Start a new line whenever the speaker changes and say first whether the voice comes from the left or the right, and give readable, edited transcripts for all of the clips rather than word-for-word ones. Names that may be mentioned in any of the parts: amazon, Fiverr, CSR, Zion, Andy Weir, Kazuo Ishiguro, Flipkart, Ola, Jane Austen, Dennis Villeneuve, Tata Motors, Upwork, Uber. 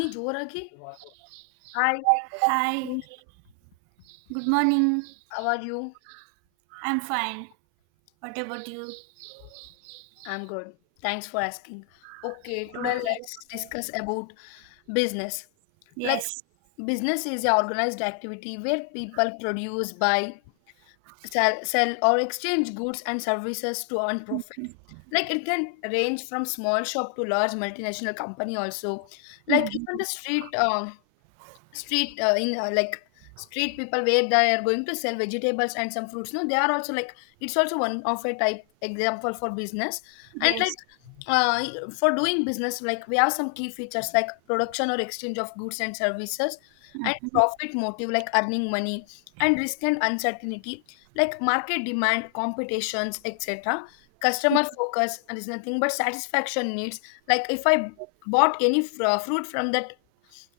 left: Me Joragi. Hi,
right: Hi, good morning.
left: how are you?
right: I'm fine. What about you?
left: I'm good. Thanks for asking. Okay, today
right: Okay.
left: let's discuss about business. Like
right: Yes.
left: Business is an organized activity where people produce, buy, sell or exchange goods and services to earn profit. Like it can range from small shop to large multinational company also. Like
right: Hmm.
left: even the street street in like street people where they are going to sell vegetables and some fruits no they are also like it's also one of a type example for business. And
right: Yes.
left: uh, for doing business like we have some key features like production or exchange of goods and services, and
right: Hmm.
left: profit motive like earning money, and risk and uncertainty like market demand competitions etc, customer focus and is nothing but satisfaction needs. Like if I bought any fruit from that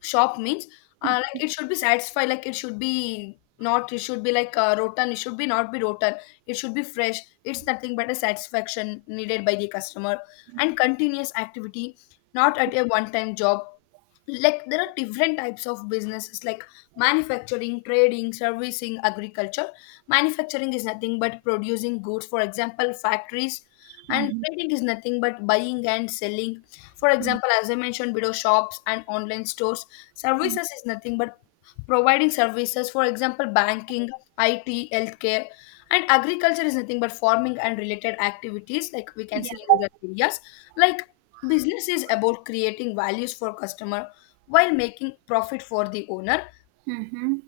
left: shop means like it should be satisfied, like it should be not, it should be like rotten, it should be not be rotten, it should be fresh. It's nothing but a satisfaction needed by the customer, and continuous activity, not at a one time job. Like there are different types of businesses like manufacturing, trading, servicing, agriculture. Manufacturing is nothing but producing goods, for example factories. And
right: Hmm.
left: trading is nothing but buying and selling, for
right: Hmm.
left: example as I mentioned below, shops and online stores. Services is nothing but providing services, for example, banking, IT, healthcare, and agriculture is nothing but farming and related activities, like we can
right: Yeah.
left: see in rural areas. Like business is about creating values for customer while making profit for the owner.
right: Hmm.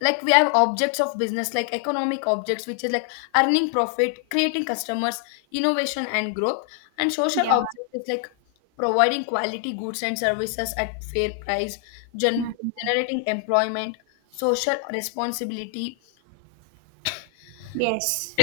left: Like we have objects of business like economic objects which is like earning profit, creating customers, innovation and growth. And social
right: Yeah.
left: object is like providing quality goods and services at fair price,
right: Hmm.
left: gen- generating employment, social responsibility.
right: Yes.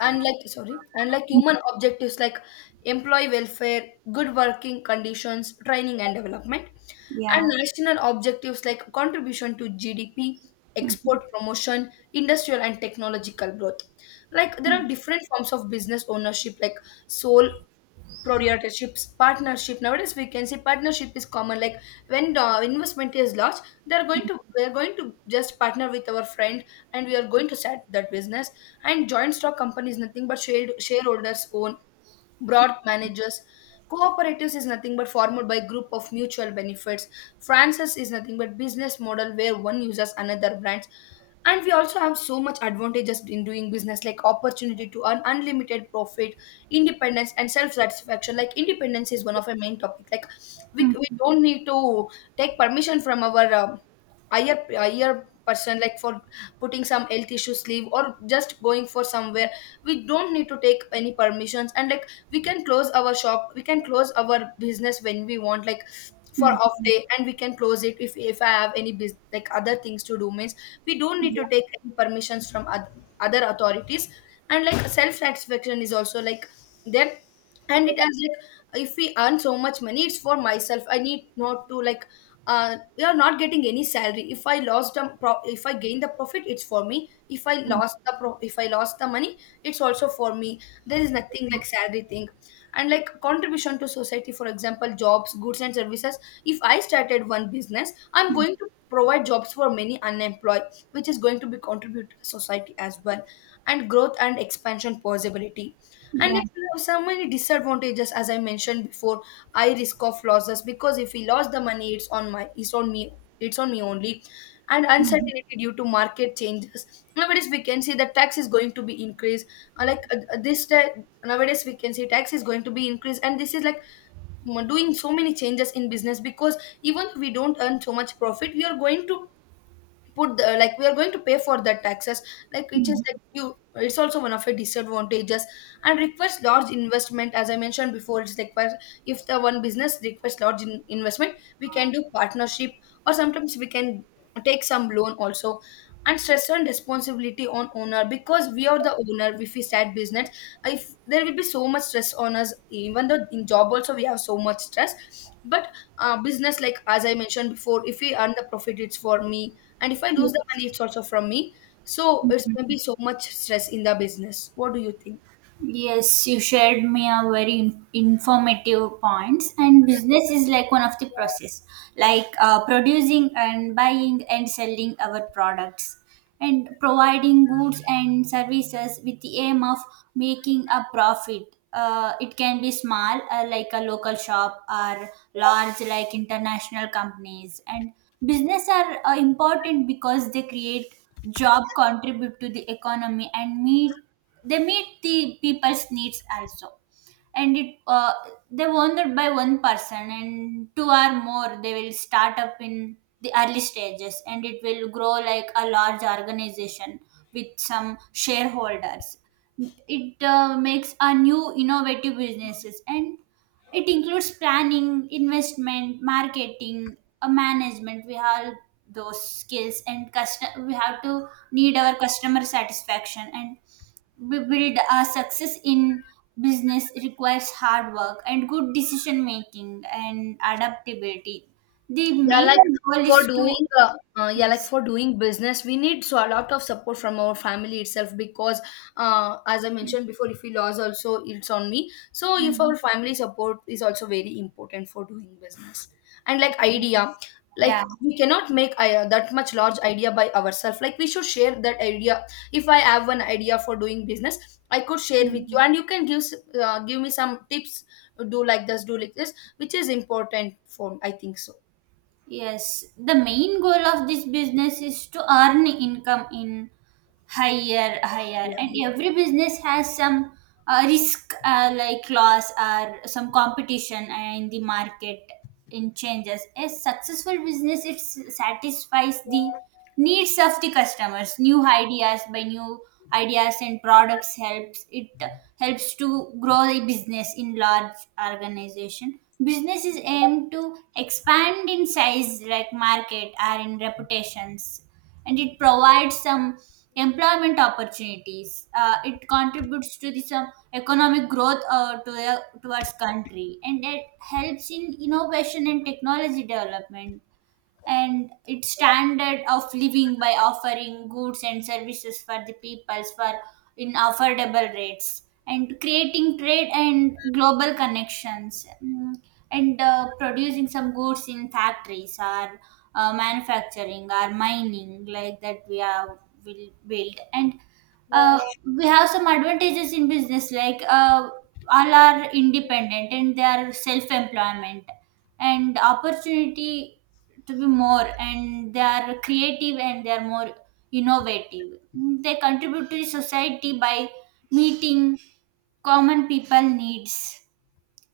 left: And like sorry, and like human objectives like employee welfare, good working conditions, training and development. And
right: Yeah.
left: national objectives like contribution to GDP, export
right: Hmm.
left: promotion, industrial and technological growth. Like there
right: Hmm.
left: are different forms of business ownership, like sole proprietorships, partnership. Nowadays we can say partnership is common. Like when the investment is large, they're going to we're going to just partner with our friend and we are going to start that business. And joint stock company is nothing but share, shareholders own broad managers. Cooperatives is nothing but formed by group of mutual benefits. Franchise is nothing but business model where one uses another brands. And we also have so much advantages in doing business like opportunity to earn unlimited profit, independence and self-satisfaction. Like independence is one of our main topic. Like we don't need to take permission from our higher person like for putting some health issues leave or just going for somewhere. We don't need to take any permissions. And like we can close our shop, we can close our business when we want, like
right: Yeah.
left: for off day, and we can close it if I have any bus like other things to do means we don't need to take any permissions from other authorities. And like self satisfaction is also like there, and it has like if we earn so much money it's for myself. I need not to like we are not getting any salary. If I if I gain the profit it's for me. If I if I lost the money, it's also for me. There is nothing like salary thing. And like contribution to society, for example jobs, goods and services. If I started one business, I'm going to provide jobs for many unemployed, which is going to be contribute to society as well. And growth and expansion possibility. And
right: Yeah.
left: like, there are so many disadvantages as I mentioned before. I risk of losses because if we lost the money it's on me, it's on me only. And
right: Hmm.
left: uncertainty due to market changes. Nowadays we can see that tax is going to be increased. uh, like uh, uh, this ta- Nowadays we can see tax is going to be increased and this is like doing so many changes in business because even if we don't earn so much profit we are going to put the, like we are going to pay for that taxes, like which is
right: Hmm.
left: like you, it's also one of the disadvantages. And requires large investment, as I mentioned before, it's like if the one business requests large investment, we can do partnership or sometimes we can take some loan also. And stress and responsibility on owner, because we are the owner. If we start business, if there will be so much stress on us even though in job also we have so much stress. But business like, as I mentioned before, if we earn the profit it's for me, and if I lose the money,
right: Yes.
left: it's also from me. So it's going to
right: Mm-hmm.
left: be so much stress in the business. What do you think?
right: Yes, you shared me a very informative points, and business is like one of the process, like producing and buying and selling our products and providing goods and services with the aim of making a profit. It can be small, like a local shop, or large, like international companies. And business are important because they create job, contribute to the economy, and meet they meet the people's needs also. And it, they wanted by one person and two or more, they will start up in the early stages, and it will grow like a large organization with some shareholders. It makes a new innovative businesses, and it includes planning, investment, marketing, management. We have those skills, and custom, we have to need our customer satisfaction and build a success in business. Requires hard work and good decision making and adaptability. The
left: Yeah,
right: main
left: like
right: goal
left: for
right: is to,
left: doing for doing business we need so a lot of support from our family itself because as I mentioned before if we lose also it's on me. So if our
right: mhm,
left: family support is also very important for doing business. And like idea, like
right: yeah,
left: we cannot make that much large idea by ourselves. Like we should share that idea. If I have an idea for doing business, I could share with you and you can give give me some tips, do like this, do like this, which is important for I think so.
right: yes, the main goal of this business is to earn income in higher,
left: Yeah,
right: and
left: yeah.
right: every business has some risk, like loss or some competition in the market, in changes. A successful business, it satisfies the needs of the customers, new ideas by new ideas and products, helps it, helps to grow the business in large organization. Business is aimed to expand in size, like market or in reputations, and it provides some employment opportunities. It contributes to the some economic growth towards country, and it helps in innovation and technology development, and its standard of living by offering goods and services for the peoples for in affordable rates and creating trade and global connections. Mm. And producing some goods in factories or manufacturing or mining, like that we are, will build and uh, we have some advantages in business, like all are independent and they are self-employment and opportunity to be more, and they are creative and they are more innovative. They contribute to the society by meeting common people needs.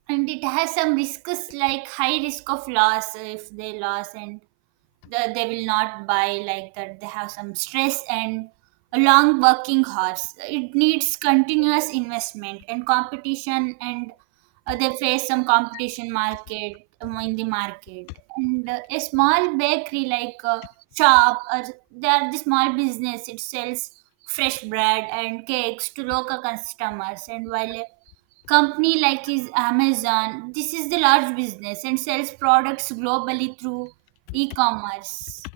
right: And it has some risks, like high risk of loss if they loss and they will not buy like that. They have some stress and a long working hours. It needs continuous investment and competition, and they face some competition market, in the market. And a small bakery, like a shop, or they are the small business, it sells fresh bread and cakes to local customers, and while a company like is Amazon, this is the large business and sells products globally through e-commerce.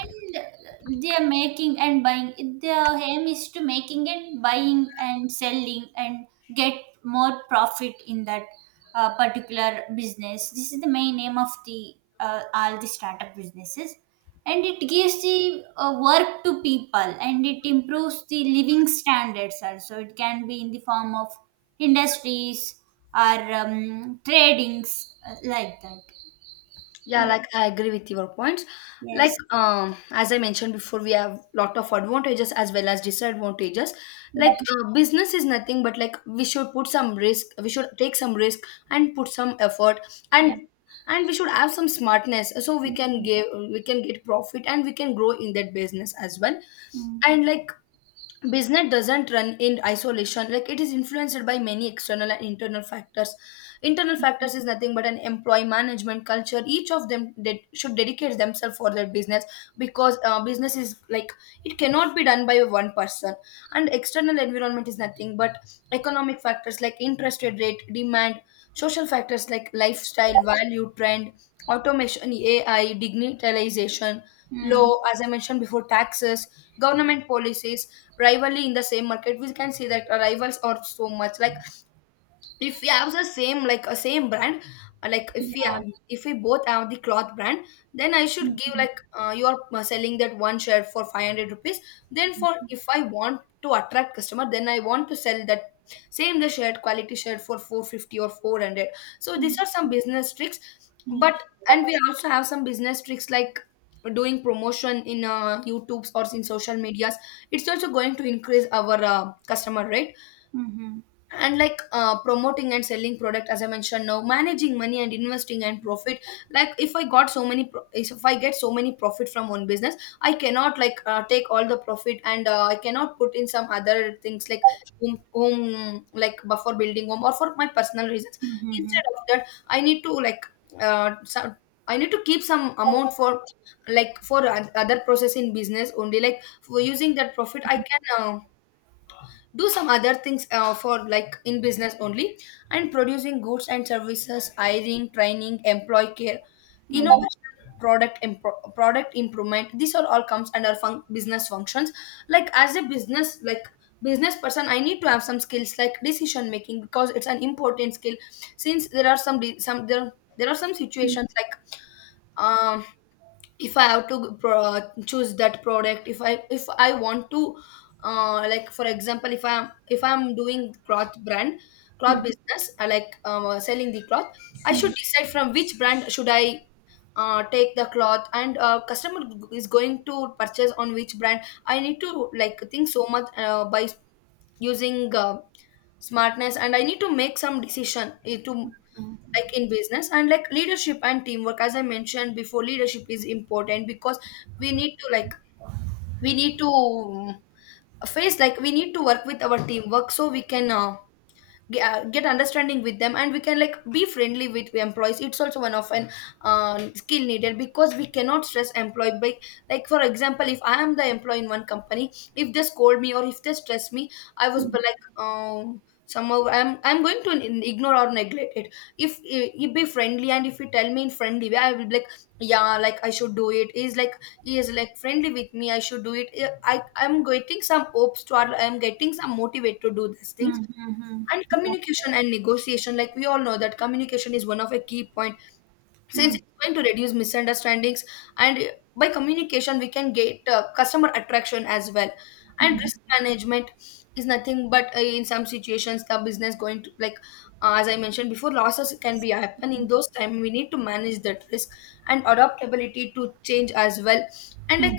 right: And they are making and buying, their aim is to making and buying and selling and get more profit in that particular business. This is the main aim of the all the startup businesses. And it gives the work to people, and it improves the living standards also. It can be in the form of industries or tradings, like that.
left: Yeah, like I agree with your points. Like
right: Yes.
left: as I mentioned before, we have lot of advantages as well as disadvantages. Like
right: Yeah.
left: business is nothing but like we should put some risk, we should take some risk, and put some effort,
right: Yeah.
left: and we should have some smartness so we can
right: Mhm.
left: give we can get profit and we can grow in that business as well.
right: Mm.
left: And like business doesn't run in isolation, like it is influenced by many external and internal factors. Internal factors is nothing but an employee management culture, each of them that should dedicate themselves for their business, because business is like it cannot be done by one person. And external environment is nothing but economic factors like interest rate demand, social factors like lifestyle value trend, automation, ai, digitalization,
right: Mm,
left: law, as I mentioned before, taxes, government policies, rivalry in the same market. We can see that rivals are so much like if we have the same like a same brand, uh, like if we have,
right: yeah.
left: if we both have the cloth brand, then I should give
right: Mhm.
left: like you are selling that one shirt for 500 rupees, then for if I want to attract customer then I want to sell that same the shirt quality shirt for 450 or 400. So these
right: Mm,
left: are some business tricks, but and we also have some business tricks like doing promotion in youtubes or in social medias, it's also going to increase our customer right.
right: mhm.
left: And like promoting and selling product as I mentioned now, managing money and investing and profit. Like if I got so many pro- if I get so many profit from one business, I cannot like take all the profit and I cannot put in some other things like home like for building home or for my personal reasons.
right: Mhm.
left: Instead of that I need to like uh, some, I need to keep some amount for like for other process in business only. Like for using that profit I can do some other things for like in business only. And producing goods and services, hiring, training, employee care, innovation, product improvement, these are all comes under business functions. Like as a business person I need to have some skills like decision making because it's an important skill. Since there are some de- some there, there are some situations like um if I have to choose that product. If I, if I want to like for example if I'm doing cloth
right: Mm.
left: business, I like selling the cloth, I should decide from which brand should I take the cloth and customer is going to purchase on which brand. I need to like think so much by using smartness and I need to make some decision to like in business. And like leadership and teamwork, as I mentioned before, leadership is important because we need to like we need to face like we need to work with our teamwork so we can get understanding with them and we can like be friendly with the employees. It's also one of an skill needed because we cannot stress employee by like for example if I am The employee in one company, if they scold me or if they stress me, I was be like somehow I'm going to ignore or neglect it. If you be friendly and if you tell me in friendly way, I will be like yeah, like I should do it. Is like he is like friendly with me, I should do it. I'm getting some hopes to, or I'm getting some motivate to do these things.
right: Hmm.
left: And communication and negotiation, like we all know that communication is one of a key point, since it's going to reduce misunderstandings. And By communication, we can get customer attraction as well. And
right: Mm,
left: risk management is nothing but, in some situations the business going to like, as I mentioned before, losses can be happen. In those time we need to manage that risk. And adaptability to change as well. And like,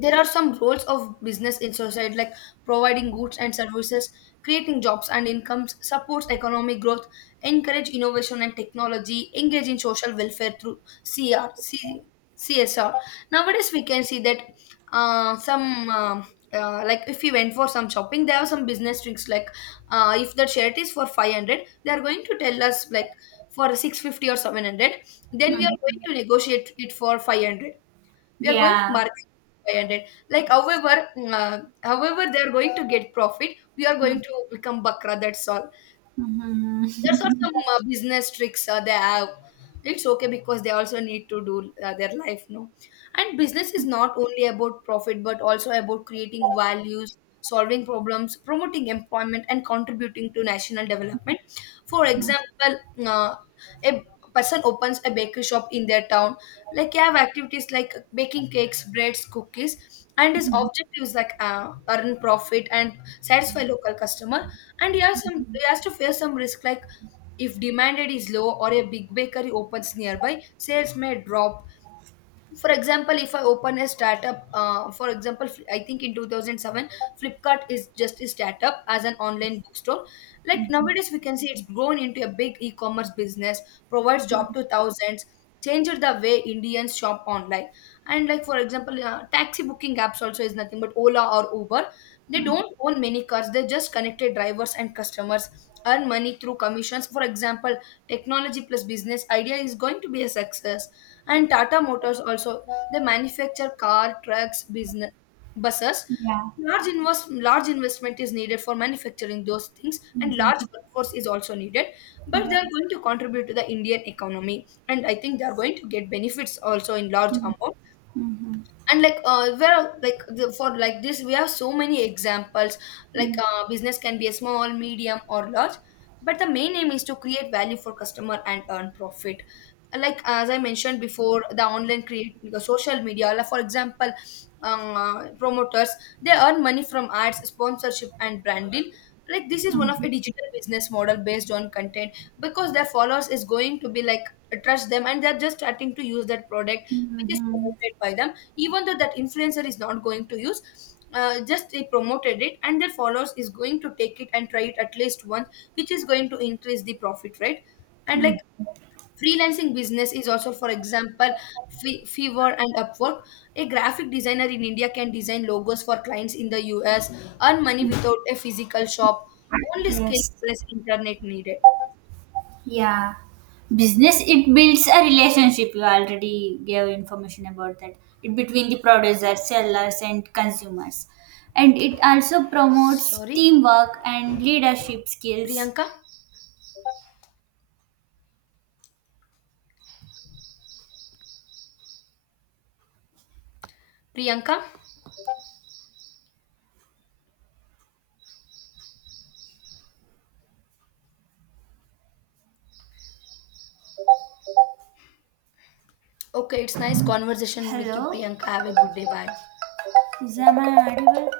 left: there are some roles of business in society, like providing goods and services, creating jobs and incomes, supports economic growth, encourage innovation and technology, engage in social welfare through CR, CSR. Nowadays, we can see that some like if we went for some shopping, there are some business tricks like, if the shirt is for 500, they are going to tell us like for 650 or 700, then we are going
right: mhm.
left: to negotiate it for 500. We are going to
right: Yeah.
left: market 500. Like, however, they are going to get profit, we are going
right: Mm,
left: to become bakra, that's all. That's what
right: mhm.
left: some business tricks they have. It's okay because they also need to do their life, no? And business is not only about profit, but also about creating values, solving problems, promoting employment, and contributing to national development. For example, uh, a person opens a bakery shop in their town. Like, you have activities like baking cakes, breads, cookies. And his objective is like, earn profit and satisfy local customer. And he has to face some risk, like if demand is low or a big bakery opens nearby, sales may drop. For example, if I open a startup, for example, I think in 2007, Flipkart is just a startup as an online bookstore. Like,
right: Mm,
left: nowadays we can see it's grown into a big e-commerce business, provides job to thousands, changed the way Indians shop online. And like, for example, taxi booking apps also is nothing but Ola or Uber. They
right: mhm.
left: don't own many cars, they just connected drivers and customers, earn money through commissions. For example, technology plus business idea is going to be a success. And Tata Motors also, they manufacture car, trucks business, buses.
right: Yeah.
left: Large investment is needed for manufacturing those
right: Mm, mhm.
left: things,
right: Mm,
left: and
right: mhm. Mm, mhm. Yeah.
left: large
right: Mhm.
left: workforce is also needed. But they
right: Yeah.
left: are going to contribute to the Indian economy, and I think they are going to get benefits also in large
right: Mm,
left: amount.
right: mhm.
left: And like, there like the, for like this, we have so many examples. Like,
right: Mm,
left: business can be a small, medium or large, but the main aim is to create value for customer and earn profit. Like, as I mentioned before, the online create the social media, like for example, promoters, they earn money from ads, sponsorship and branding. Like, this is one of
right: mhm.
left: a digital business model based on content, because their followers is going to be like trust them, and they're just starting to use that product which is
right: Mhm.
left: promoted by them. Even though that influencer is not going to use, just they promoted it and their followers is going to take it and try it at least once, which is going to increase the profit, right? And like,
right: Mm.
left: freelancing business is also, for example, Fever and Upwork, a graphic designer in India can design logos for clients in the US, earn money without a physical shop, only skill
right: Yes.
left: plus internet needed.
right: Yeah. Business, it builds a relationship. You already gave information about that. It between the producers, sellers, and consumers. And it also promotes
left: Sorry,
right: teamwork and leadership skills.
left: Priyanka. Priyanka. Okay, it's nice conversation with you,
right: Hello?
left: Priyanka. Have a good day, bye.
right: Is am I audible?